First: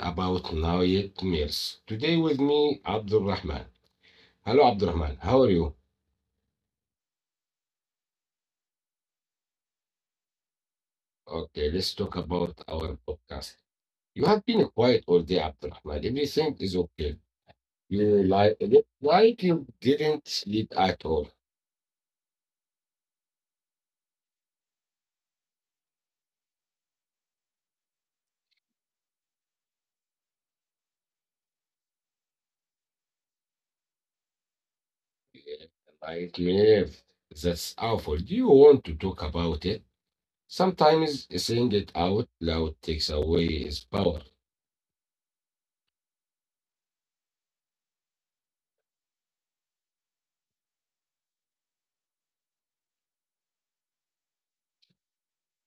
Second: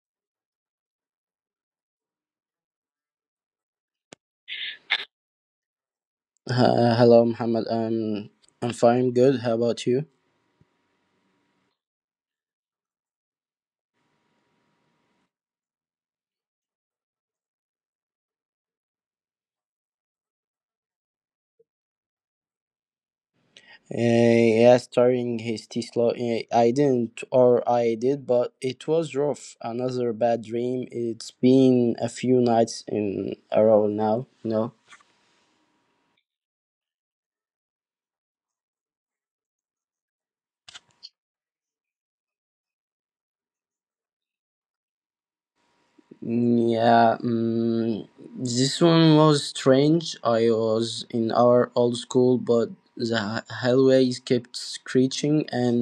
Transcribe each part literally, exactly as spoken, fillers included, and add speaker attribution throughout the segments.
Speaker 1: about Nayet meals. Today with me, Abdul Rahman. Hello Abdul Rahman, how are you?
Speaker 2: Uh, hello, Muhammad. Um, I'm fine, good. How about you?
Speaker 1: Okay, let's talk about our podcast. You have been quiet all day, Abdul Rahman. Everything is okay. You like like you didn't sleep at all.
Speaker 2: Uh, yeah, starting his Tesla. Uh, I didn't, or I did, but it was rough. Another bad dream. It's been a few nights in a row now. No.
Speaker 1: Yeah, like me, that's awful. Do you want to talk about it? Sometimes saying it out loud takes away its power.
Speaker 2: Mm, Yeah, mm this one was strange. I was in our old school, but the hallways kept screeching, and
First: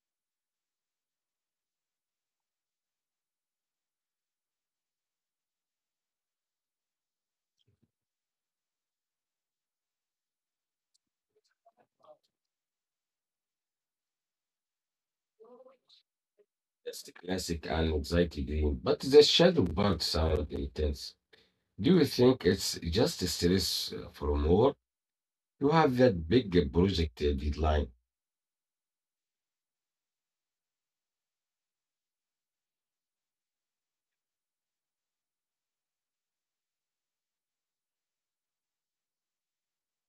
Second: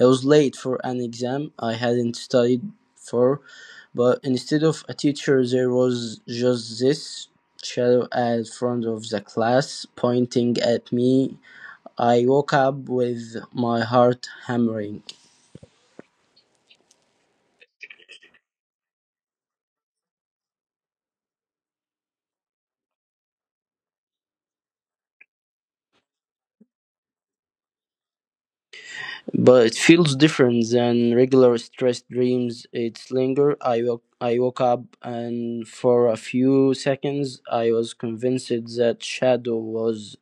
Speaker 2: I was late for an exam I hadn't studied for. But instead of a teacher, there was just this shadow at front of the class pointing at me. I woke up with my heart hammering.
Speaker 1: That's the classic and anxiety dream, but the shadow part sound intense. Do you think it's just stress uh, from work? You have that big project uh, deadline.
Speaker 2: But it feels different than regular stressed dreams. It's linger. I woke, I woke up, and for a few seconds, I was convinced that shadow was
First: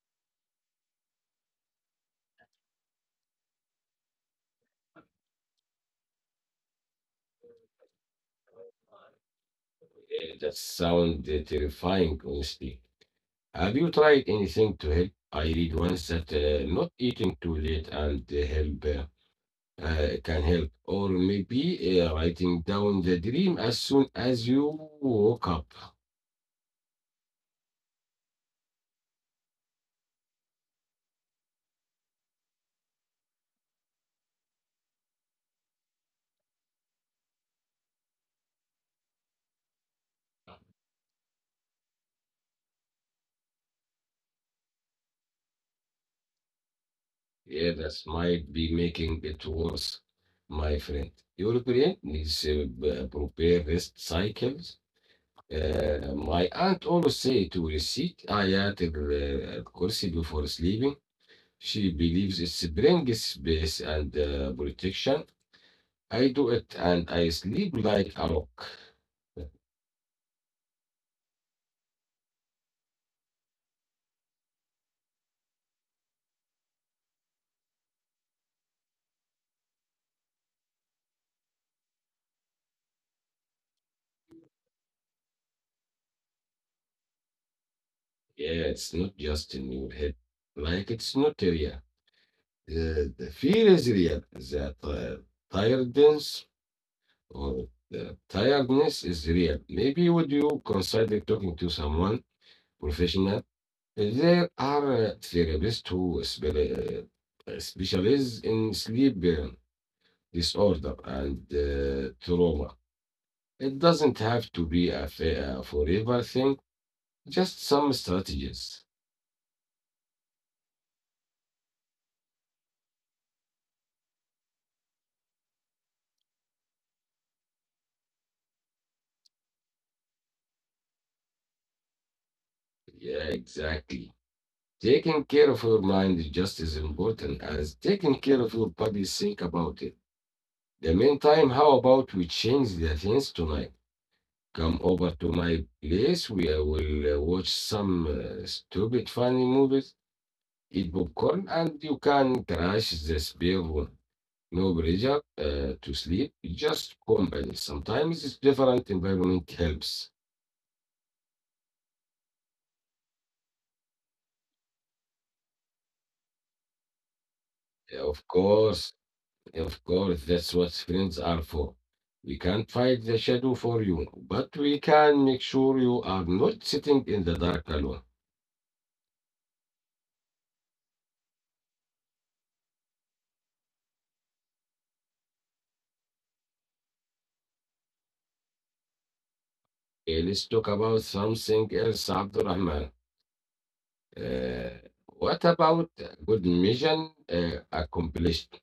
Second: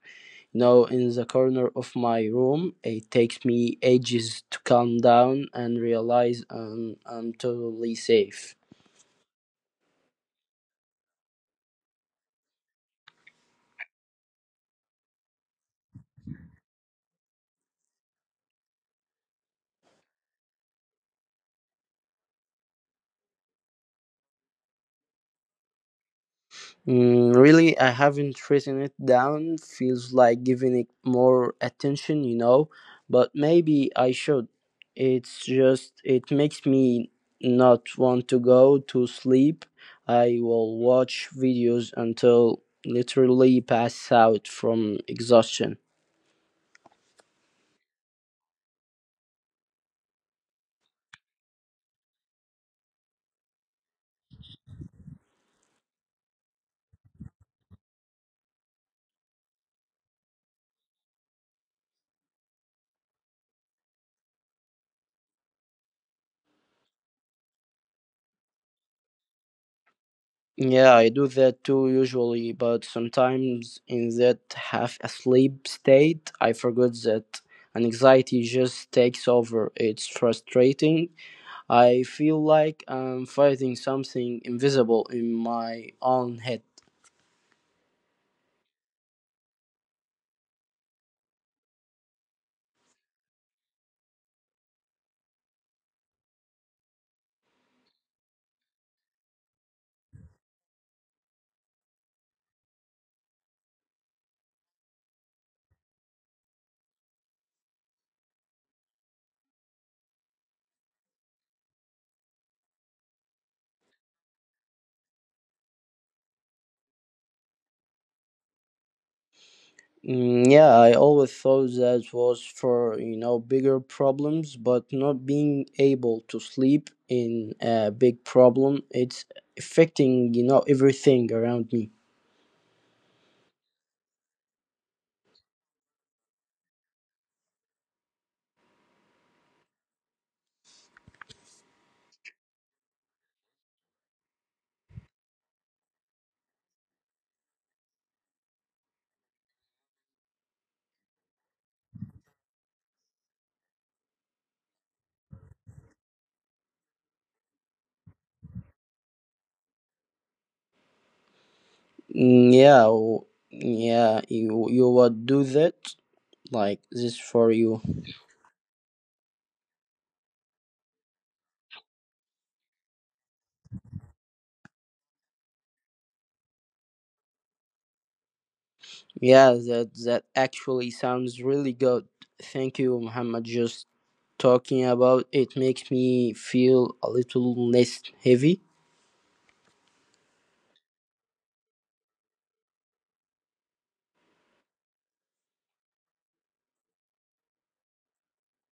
Speaker 2: now in the corner of my room. It takes me ages to calm down and realize um, I'm totally safe.
Speaker 1: Uh, That sound uh, terrifying, honestly. Have you tried anything to help? I read once that uh, not eating too late and uh, help uh, uh, can help, or maybe uh, writing down the dream as soon as you woke up.
Speaker 2: Mm, really, I haven't written it down. Feels like giving it more attention, you know, but maybe I should. It's just, it makes me not want to go to sleep. I will watch videos until literally pass out from exhaustion.
Speaker 1: Yeah, that might be making it worse, my friend. European needs uh, b- prepare rest cycles. Uh, my aunt always say to recite Ayat al-Kursi before sleeping. She believes it brings peace and uh, protection. I do it and I sleep like a rock.
Speaker 2: Yeah, I do that too usually, but sometimes in that half asleep state, I forget that and anxiety just takes over. It's frustrating, I feel like I'm fighting something invisible in my own head.
Speaker 1: Yeah, it's not just in your head. Like it's not real. The, the fear is real. That uh, tiredness or the tiredness is real. Maybe would you consider talking to someone professional? There are uh, therapists who spe- uh, uh, specialize in sleep uh, disorder and uh, trauma. It doesn't have to be a, fa- a forever thing, just some strategies.
Speaker 2: Mm, yeah, I always thought that was for, you know, bigger problems, but not being able to sleep in a big problem, it's affecting, you know, everything around me.
Speaker 1: Yeah, exactly. Taking care of your mind is just as important as taking care of your body. Think about it. The meantime, how about we change the things tonight? Come over to my place. We uh, will uh, watch some uh, stupid funny movies, eat popcorn, and you can crash this bill, no pressure uh, to sleep. Just company. Sometimes it's different environment helps.
Speaker 2: Mm, yeah, w- yeah, you you would do that like this for
Speaker 1: Yeah,
Speaker 2: you.
Speaker 1: of course, of course, that's what friends are for. We can't fight the shadow for you, but we can make sure you are not sitting in the dark alone.
Speaker 2: Yeah, that that actually sounds really good. Thank you, Muhammad. Just talking about it makes me feel a little less heavy.
Speaker 1: Eh, let's talk about something else, Abdurrahman. Uh, what about good mission uh, accomplished?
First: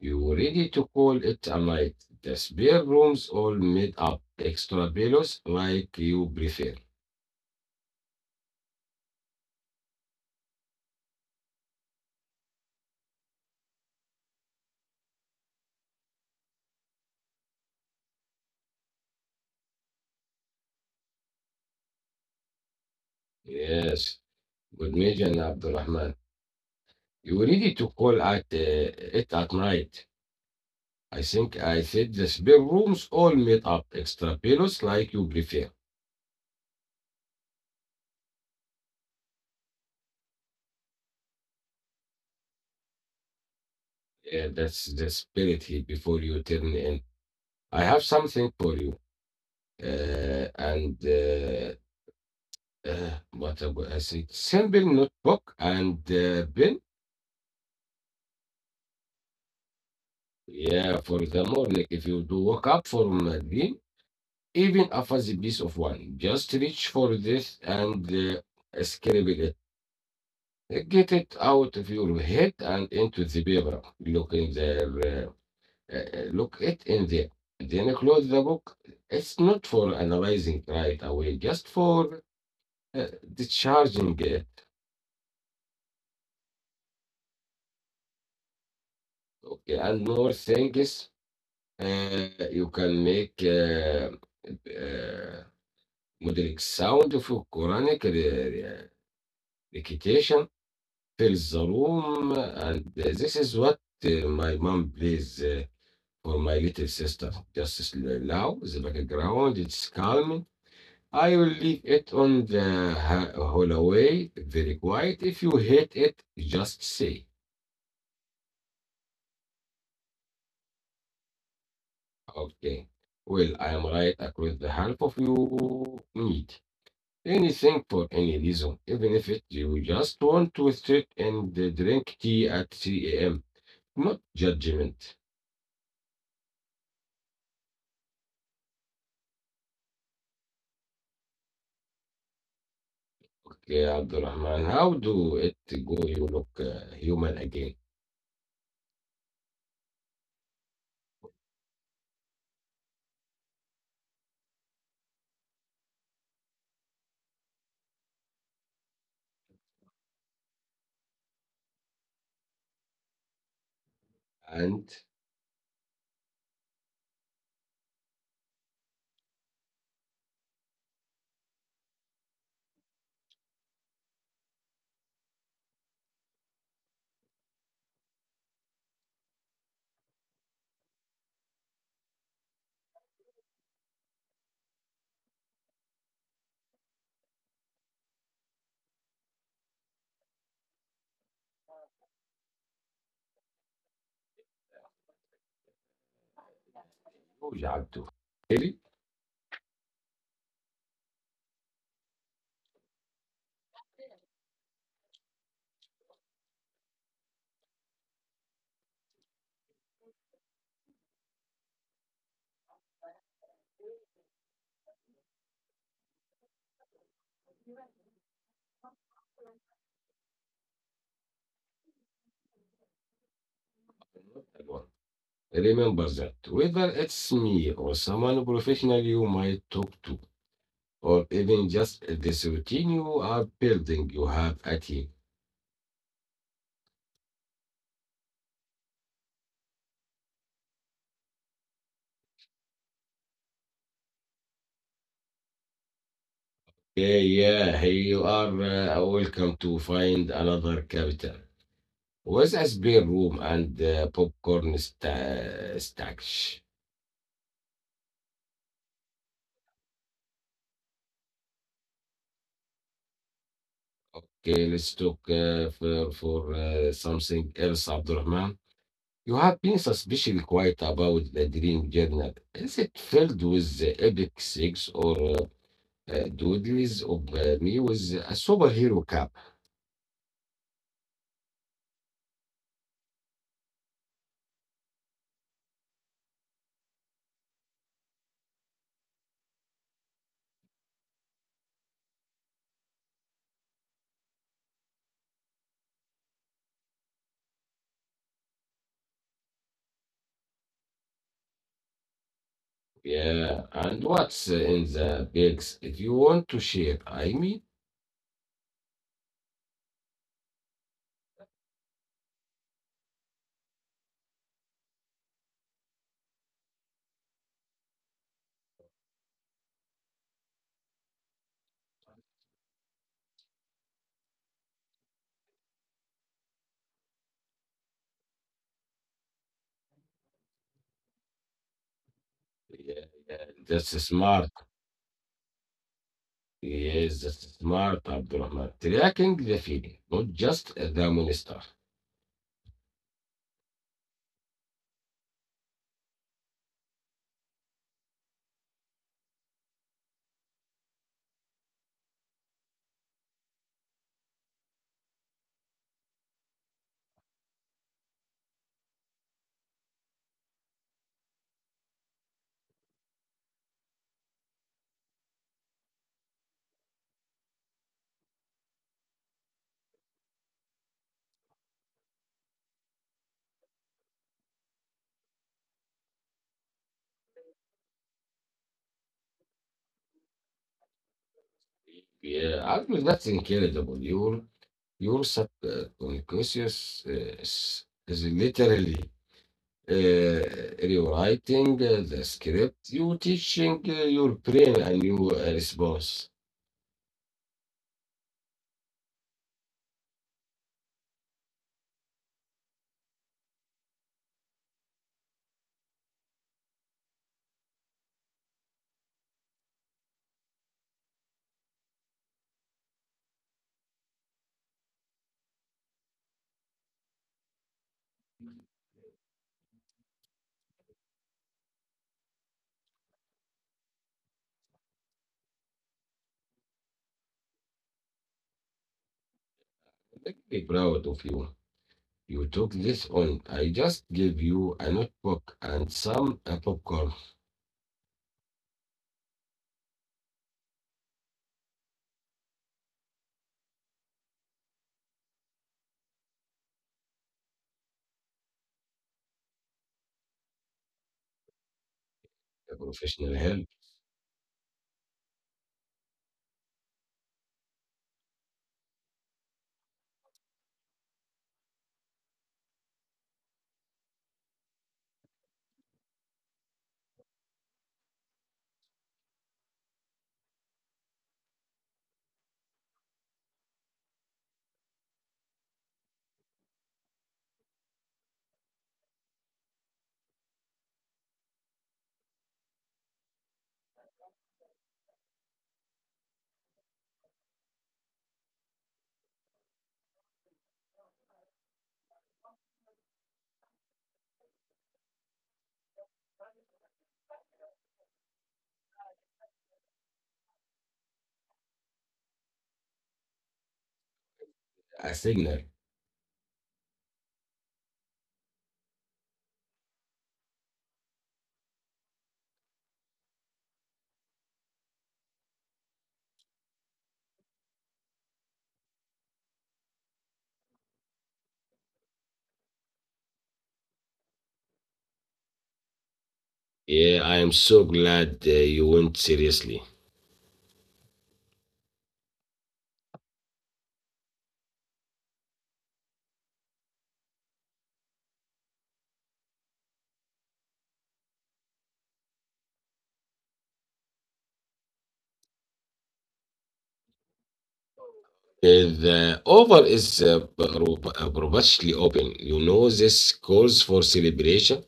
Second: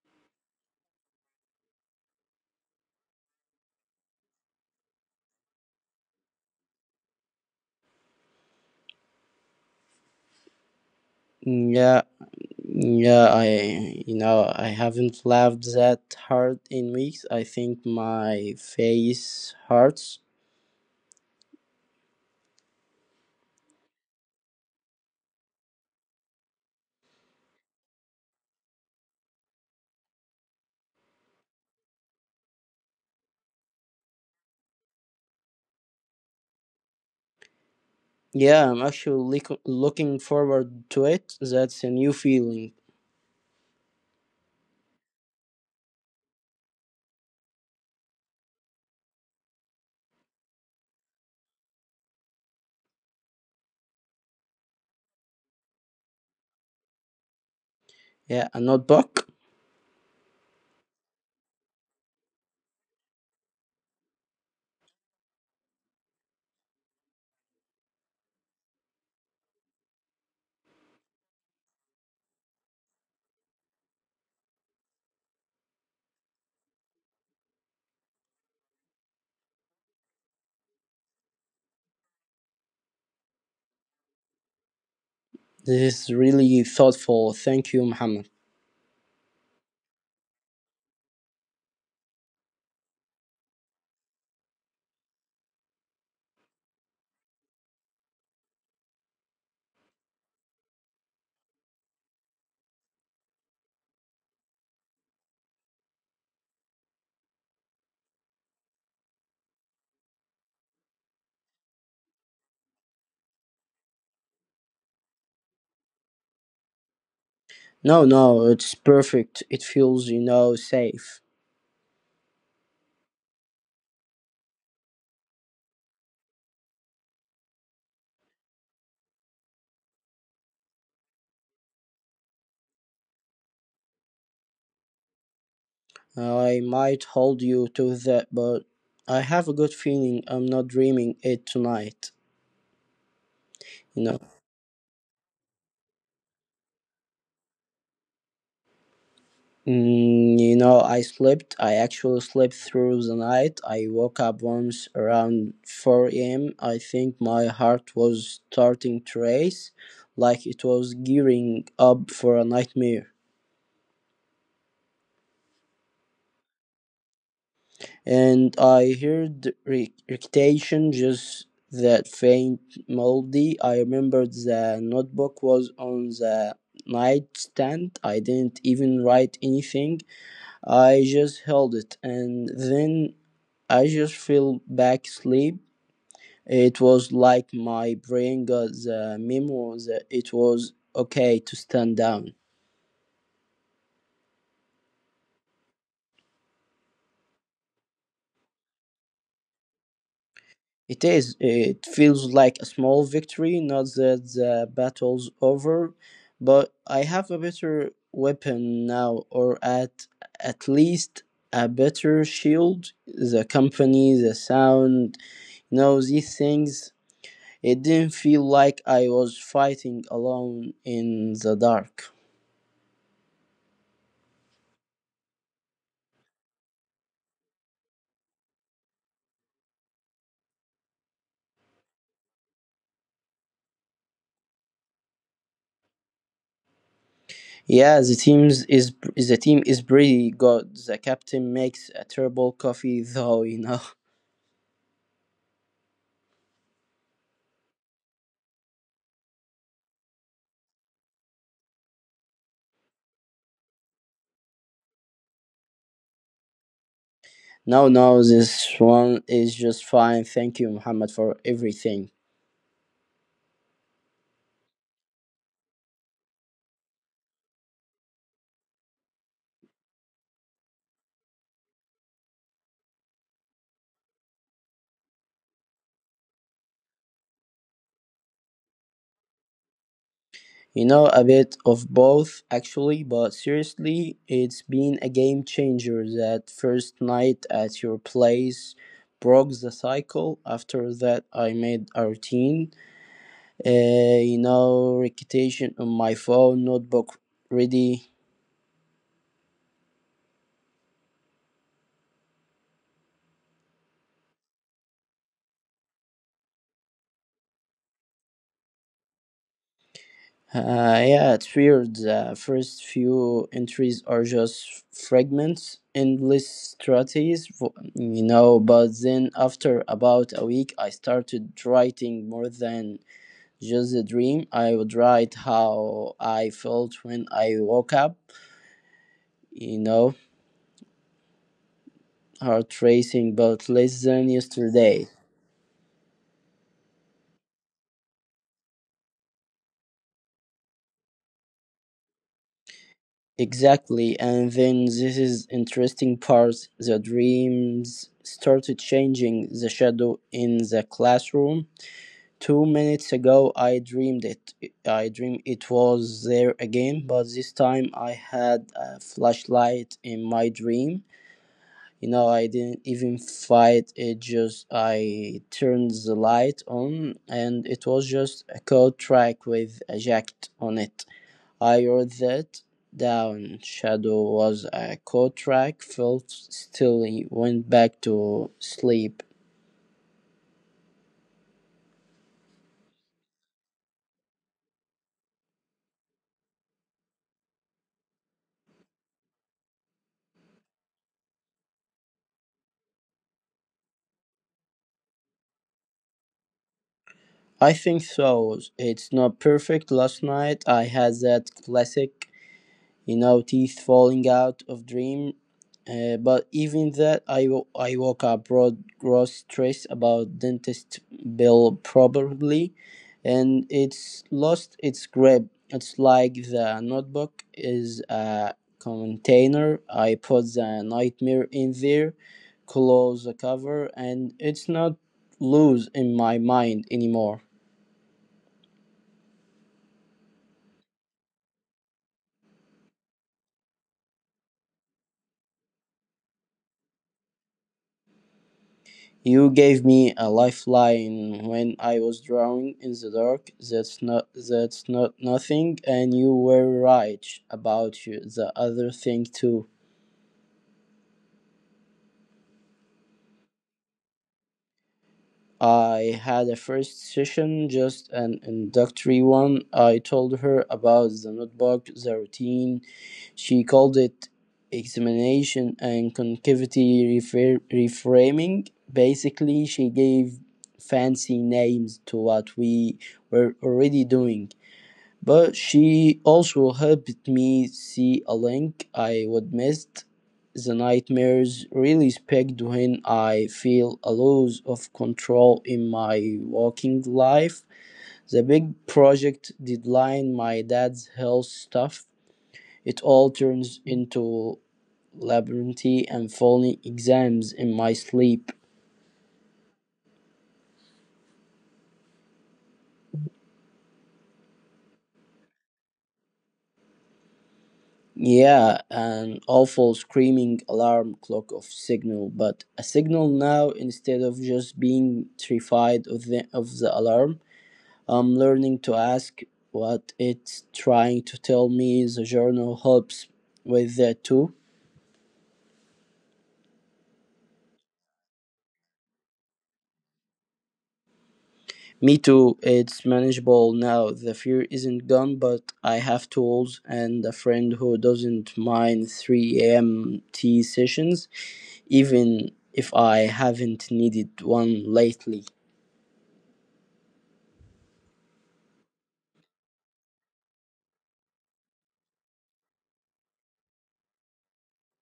Speaker 1: You were ready to call it a night. The spare rooms all made up. Extra pillows like you prefer.
Speaker 2: Yeah, yeah, I, you know, I haven't laughed that hard in weeks. I think my face hurts.
Speaker 1: Yes. Good morning, Abdurrahman. You were ready to call at uh, it at night. I think I said the spare rooms all made up. Extra pillows like you prefer.
Speaker 2: Yeah, I'm actually look- looking forward to it. That's a new feeling.
Speaker 1: Yeah, that's the spirit here before you turn in. I have something for you. Uh, and uh, uh, what I I said, simple notebook and uh, pen.
Speaker 2: Yeah, a notebook.
Speaker 1: Yeah, for the morning, if you do wake up from a dream, even a fuzzy piece of one, just reach for this and uh, scribble it. Get it out of your head and into the paper. Look in there. Uh, uh, uh, look it in there. Then close the book. It's not for analyzing right away, just for uh, discharging it.
Speaker 2: This is really thoughtful. Thank you, Muhammad.
Speaker 1: Okay, and more things uh, you can make. Uh, uh, مدرج sound for Quranic re- re- recitation fills the room, and this is what uh, my mom plays uh, for my little sister. Just s- loud, the background, it's calming. I will leave it on the ha- hallway, very quiet. If you hate it, just say,
Speaker 2: No, no, it's perfect. It feels, you know, safe.
Speaker 1: okay. Well, I am right across the half of you need. Anything for any reason, even if it you just want to sit and drink tea at three a m. Not judgment.
Speaker 2: I might hold you to that, but I have a good feeling I'm not dreaming it tonight. You
Speaker 1: Okay,
Speaker 2: know,
Speaker 1: Abdurrahman, how do it go? You look uh, human again.
Speaker 2: mm, you know, I slept. I actually slept through the night. I woke up once around four a m. I think my heart was starting to race, like it was gearing up for a nightmare.
Speaker 1: And
Speaker 2: And I heard re- recitations just that faint melody. I remembered the notebook was on the nightstand. I didn't even write anything. I just held it, and then I just fell back asleep. It was like my brain got the memo that it was okay to stand down.
Speaker 1: you Jaddu. Really?
Speaker 2: It is. It feels like a small victory, not that the battle's over, but I have a better weapon now, or at at least a better shield. The company, the sound, you know, these things. It didn't feel like I was fighting alone in the dark.
Speaker 1: Not alone. Remember that whether it's me or someone professional you might talk to, or even just this routine you are building, you have at him.
Speaker 2: Yeah, the team's is the team is pretty good. The captain makes a terrible coffee, though. You know.
Speaker 1: Yeah, yeah, here you are. Uh, welcome to find another capital. Was a spare room and uh, popcorn sta- stash?
Speaker 2: No, no, this one is just fine. Thank you, Muhammad, for everything.
Speaker 1: Okay, let's talk uh, for, for uh, something else, Abdurrahman. You have been suspiciously quiet about the dream journal. Is it filled with the epic six or uh, uh, doodles of uh, me with a superhero cap?
Speaker 2: You know, a bit of both, actually, but seriously, it's been a game changer. That first night at your place broke the cycle. After that, I made a routine. Uh, you know, recitation on my phone, notebook ready.
Speaker 1: Yeah, and what's in the bags if you want to share? I mean,
Speaker 2: Uh, yeah, it's weird. The first few entries are just fragments, endless strategies, fo- you know. But then, after about a week, I started writing more than just a dream. I would write how I felt when I woke up, you know,
Speaker 1: yeah, yeah,
Speaker 2: heart
Speaker 1: that's
Speaker 2: racing, but
Speaker 1: smart.
Speaker 2: less than yesterday.
Speaker 1: Yes, that's smart, Abdurrahman. Tracking the feeling, not just the monster.
Speaker 2: Exactly, and then this is interesting part. The dreams started changing. The shadow in the classroom two minutes ago I dreamed it. I dreamed it was there again, but this time I had a flashlight in my dream. You know, I didn't even fight it, just I turned the light on, and it was just a code track with a jacket on it. I wrote that down. Shadow was a code track, felt still, went back to sleep.
Speaker 1: Yeah, actually, that's incredible. Your your subconscious uh, is, is literally uh, rewriting uh, the script. You teaching uh, your brain a new uh, response.
Speaker 2: I think so. It's not perfect. Last night I had that classic, you know, teeth falling out of dream. Uh, but even that, I, wo- I woke up broad gross stress about dentist bill probably, and it's lost its grip. It's like the notebook is a container. I put the nightmare in there, close the cover, and it's not loose in my mind anymore.
Speaker 1: Be proud of you. You took this on. I just gave you a notebook and some uh, popcorn.
Speaker 2: You gave me a lifeline when I was drowning in the dark. That's not that's not nothing, and you were right about you, the other thing too.
Speaker 1: A professional help,
Speaker 2: I had a first session, just an introductory one. I told her about the notebook, the routine. She called it examination and concavity refer- reframing. Basically, she gave fancy names to what we were already doing. But she also helped me see a link I would missed. The nightmares really speak when I feel a loss of control in my working life. The big project deadline, my dad's health stuff, it all turns into labyrinth and falling exams in my sleep.
Speaker 1: a signal.
Speaker 2: Yeah, an awful screaming alarm clock of signal, but a signal now instead of just being terrified of the of the alarm, I'm learning to ask what it's trying to tell me. The journal helps with that too.
Speaker 1: Yeah, I am so glad uh, you went seriously.
Speaker 2: Me too, it's manageable now. The fear isn't gone, but I have tools and a friend who doesn't mind three a m tea sessions, even if I haven't needed one lately.
Speaker 1: Uh, the offer is uh, pro- uh, purposely open. You know, this calls for celebration,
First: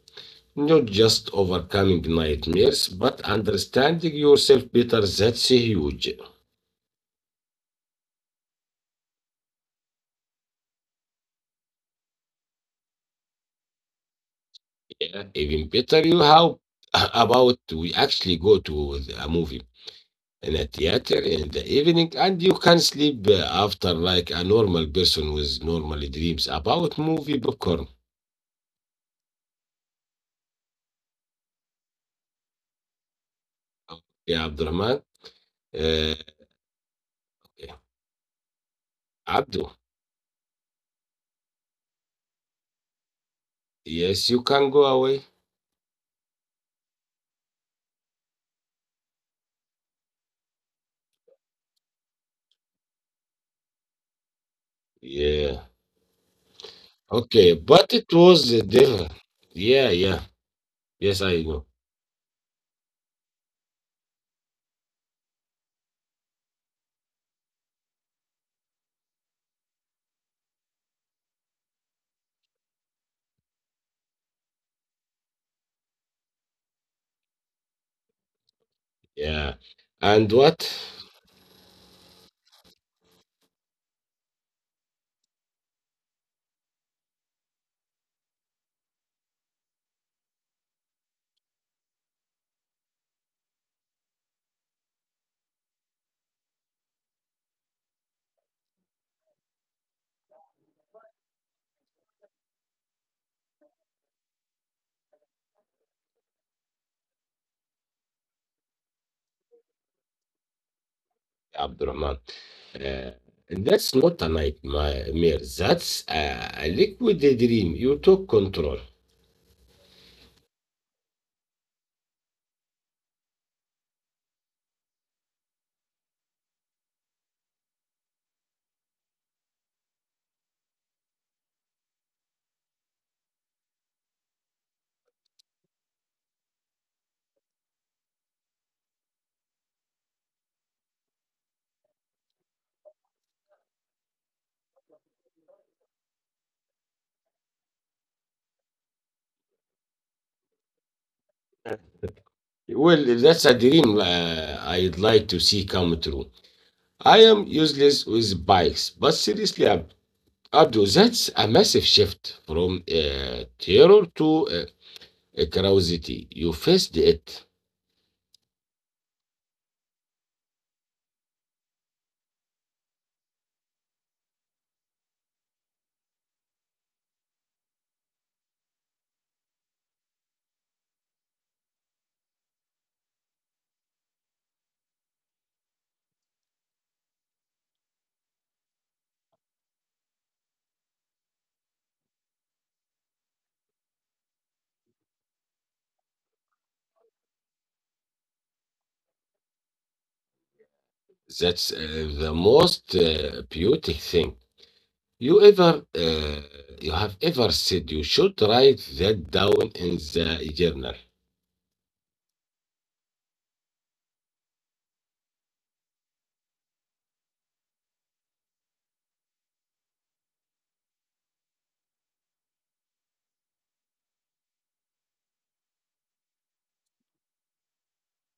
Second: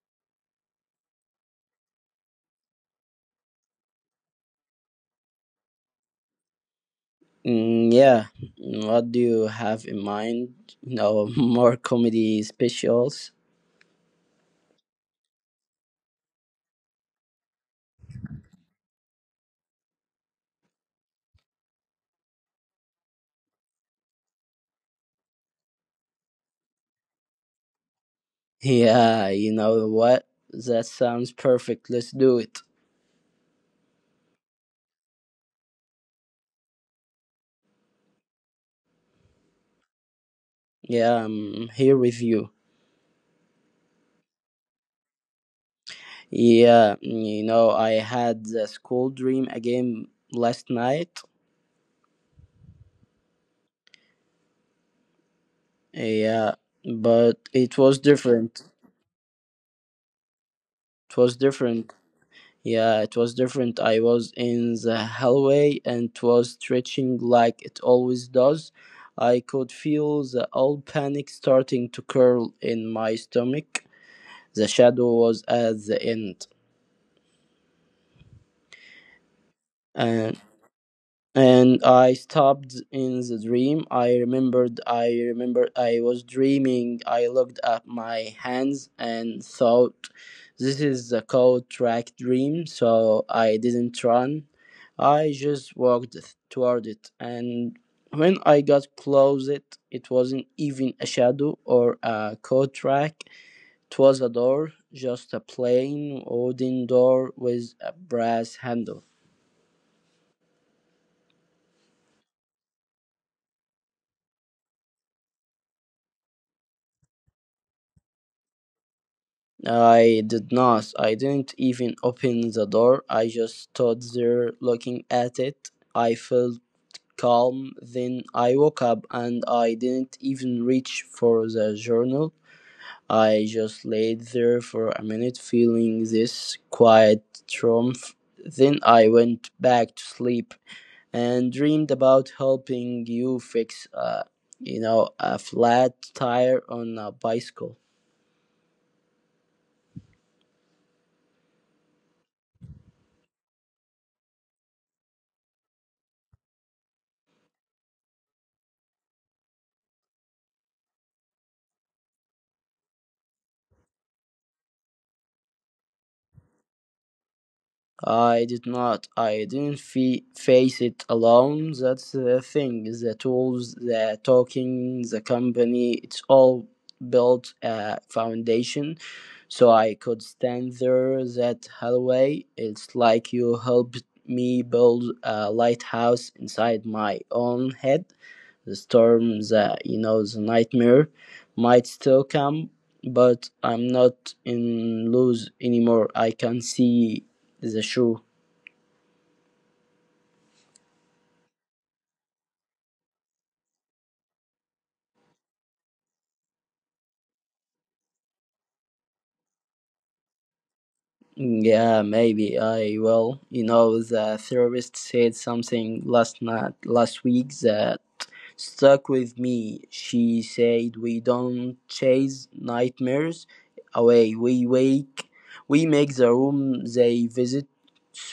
Speaker 1: not just overcoming nightmares, but understanding yourself better. That's huge.
Speaker 2: Mm, yeah. What do you have in mind? You know, more comedy specials?
Speaker 1: Yeah, even better. You how about we actually go to the- a movie in a theater in the evening and you can sleep uh, after like a normal person with normal dreams about movie popcorn.
Speaker 2: Yeah, you know what? That sounds perfect. Let's do it.
Speaker 1: Okay, Abdurrahman. Uh, okay. Abdul,
Speaker 2: Yeah, I'm here with you.
Speaker 1: yes, you can go away.
Speaker 2: Yeah, mm, you know, I had the school dream again last night.
Speaker 1: Yeah.
Speaker 2: Yeah, but
Speaker 1: Okay,
Speaker 2: it was
Speaker 1: but it was
Speaker 2: different.
Speaker 1: the devil. Yeah, yeah.
Speaker 2: It
Speaker 1: Yes,
Speaker 2: was
Speaker 1: I know.
Speaker 2: different. Yeah, it was different. I was in the hallway and it was stretching like it always does. I could feel the old panic starting to curl in my stomach. The shadow was at the end.
Speaker 1: Yeah. And
Speaker 2: And.
Speaker 1: what?
Speaker 2: and I stopped in the dream. I remembered, I remembered, I was dreaming. I looked at my hands and thought, this is a cold track dream, so I didn't run. I just walked toward it, and when I got close, it, it wasn't even a shadow or a cold track. It was a door, just a plain wooden door with a brass handle.
Speaker 1: Abdurrahman. Uh, that's not a nightmare. That's a, a liquid dream. You took control.
Speaker 2: I did not. I didn't even open the door. I just stood there looking at it. I felt calm. Then I woke up and I didn't even reach for the journal. I just laid there for a minute feeling this quiet triumph. Then I went back to sleep and dreamed about helping you fix, uh, you know, a flat tire on a bicycle.
Speaker 1: Well, that's a dream uh, I'd like to see come true. I am useless with bikes, but seriously, Ab- Abdul, that's a massive shift from uh, terror to uh, curiosity. You faced it.
Speaker 2: I did not. I didn't fe face it alone. That's the thing. The tools, the talking, the company, it's all built a foundation. So I could stand there that hallway. It's like you helped me build a lighthouse inside my own head. The storm, the you know, the nightmare might still come, but I'm not in lose anymore. I can see the shoe.
Speaker 1: That's uh, the most uh, beautiful thing you ever uh, you have ever said. You should write that down in the journal.
Speaker 2: Yeah, maybe I will. You know, the therapist said something last night, last week that stuck with me. She said we don't chase nightmares away, we wake we make the room they visit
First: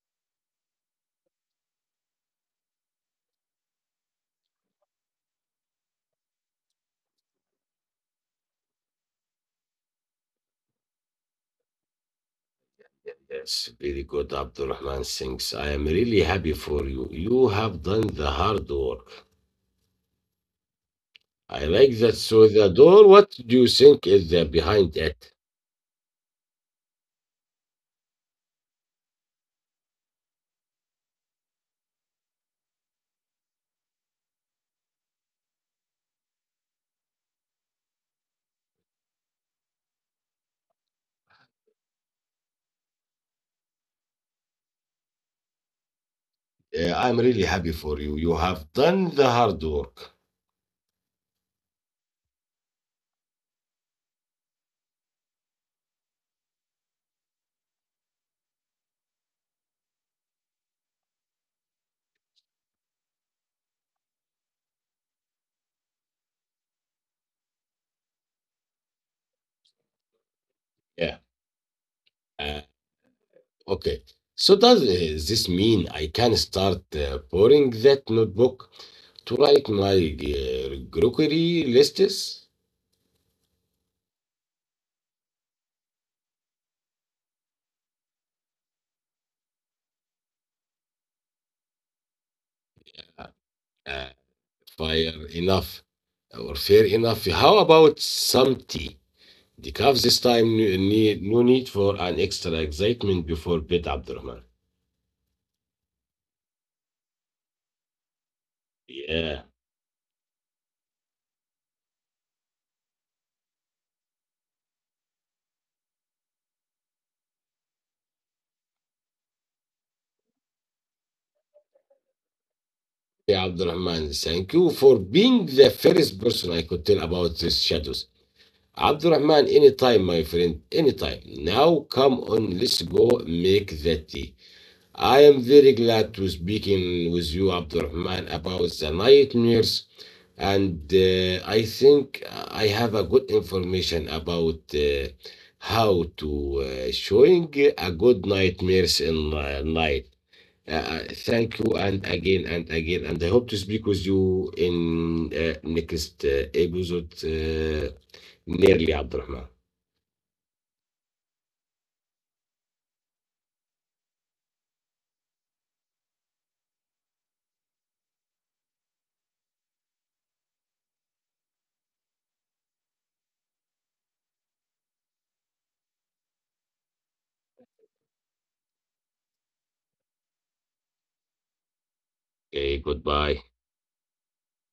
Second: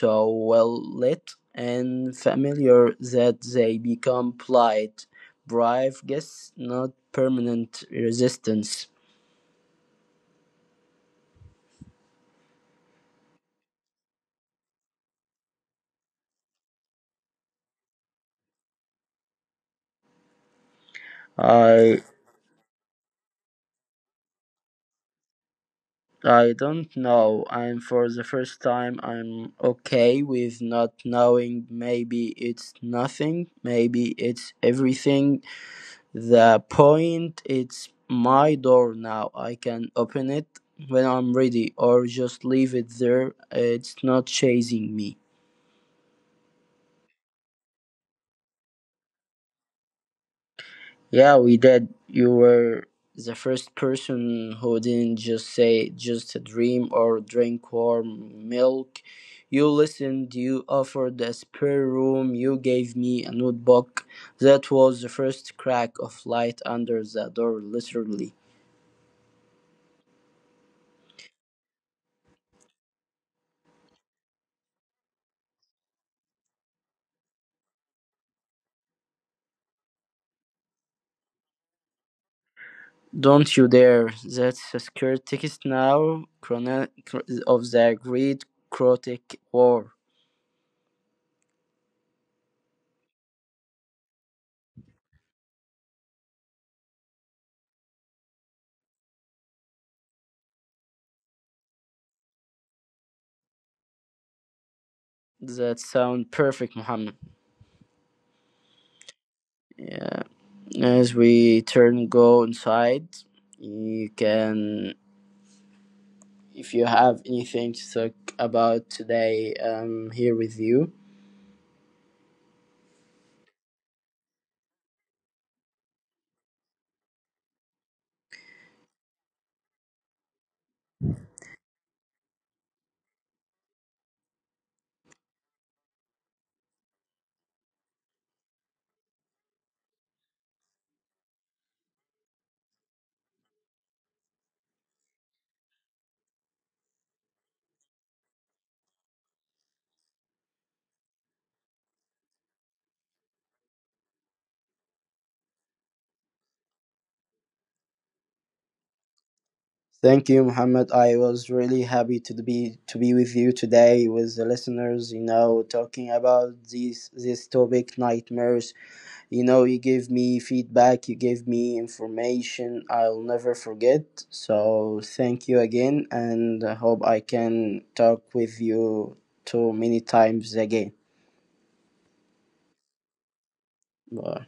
Speaker 2: so well lit and familiar that they become polite, brave guests, not permanent resistance.
Speaker 1: Yes, very good, Abdul Rahman. Thanks. I am really happy for you. You have done the hard work. I like
Speaker 2: I
Speaker 1: that. So the door, what do you think is uh, behind it?
Speaker 2: I don't know. And for the first time, I'm okay with not knowing. Maybe it's nothing. Maybe it's everything. The point it's my door now. I can open it when I'm ready or just leave it there. It's not chasing me.
Speaker 1: Uh, I'm really happy for you. You have done the hard work.
Speaker 2: Yeah, we did. You were the first person who didn't just say just a dream or drink warm milk. You listened, you offered a spare room, you gave me a notebook. That was the first crack of light under the door, literally.
Speaker 1: Yeah. Uh, okay. So does uh, this mean I can start uh, pouring that notebook to write my uh, grocery lists?
Speaker 2: Don't you dare! That's a scare text now chrono- of the Great Crotic War.
Speaker 1: Uh, uh, fire enough or Fair enough. How about some tea? The calves this time ne- need no need for an extra excitement before bed, Abdurrahman.
Speaker 2: That sound perfect, Muhammad.
Speaker 1: Yeah.
Speaker 2: Yeah. As we turn go inside, you can, if you have anything to talk about today, I'm here with you.
Speaker 1: Abdul Rahman, thank you for being the first person I could tell about these shadows. Abdul Rahman, anytime, my friend, anytime. Now, come on, let's go make the tea. I am very glad to speaking with you, Abdul Rahman, about the nightmares, and uh, I think I have a good information about uh, how to uh, showing a good nightmares in uh, night. Uh, uh, thank you and again and again and I hope to speak with you in uh, next uh, episode uh, nearly Abdurrahman.
Speaker 2: Thank you, Muhammad. I was really happy to be to be with you today with the listeners. You know, talking about these this topic, nightmares. You know, you gave me feedback, you gave me information I'll never forget. So thank you again, and I hope I can talk with you too many times again.
Speaker 1: Okay, goodbye.
Speaker 2: Bye.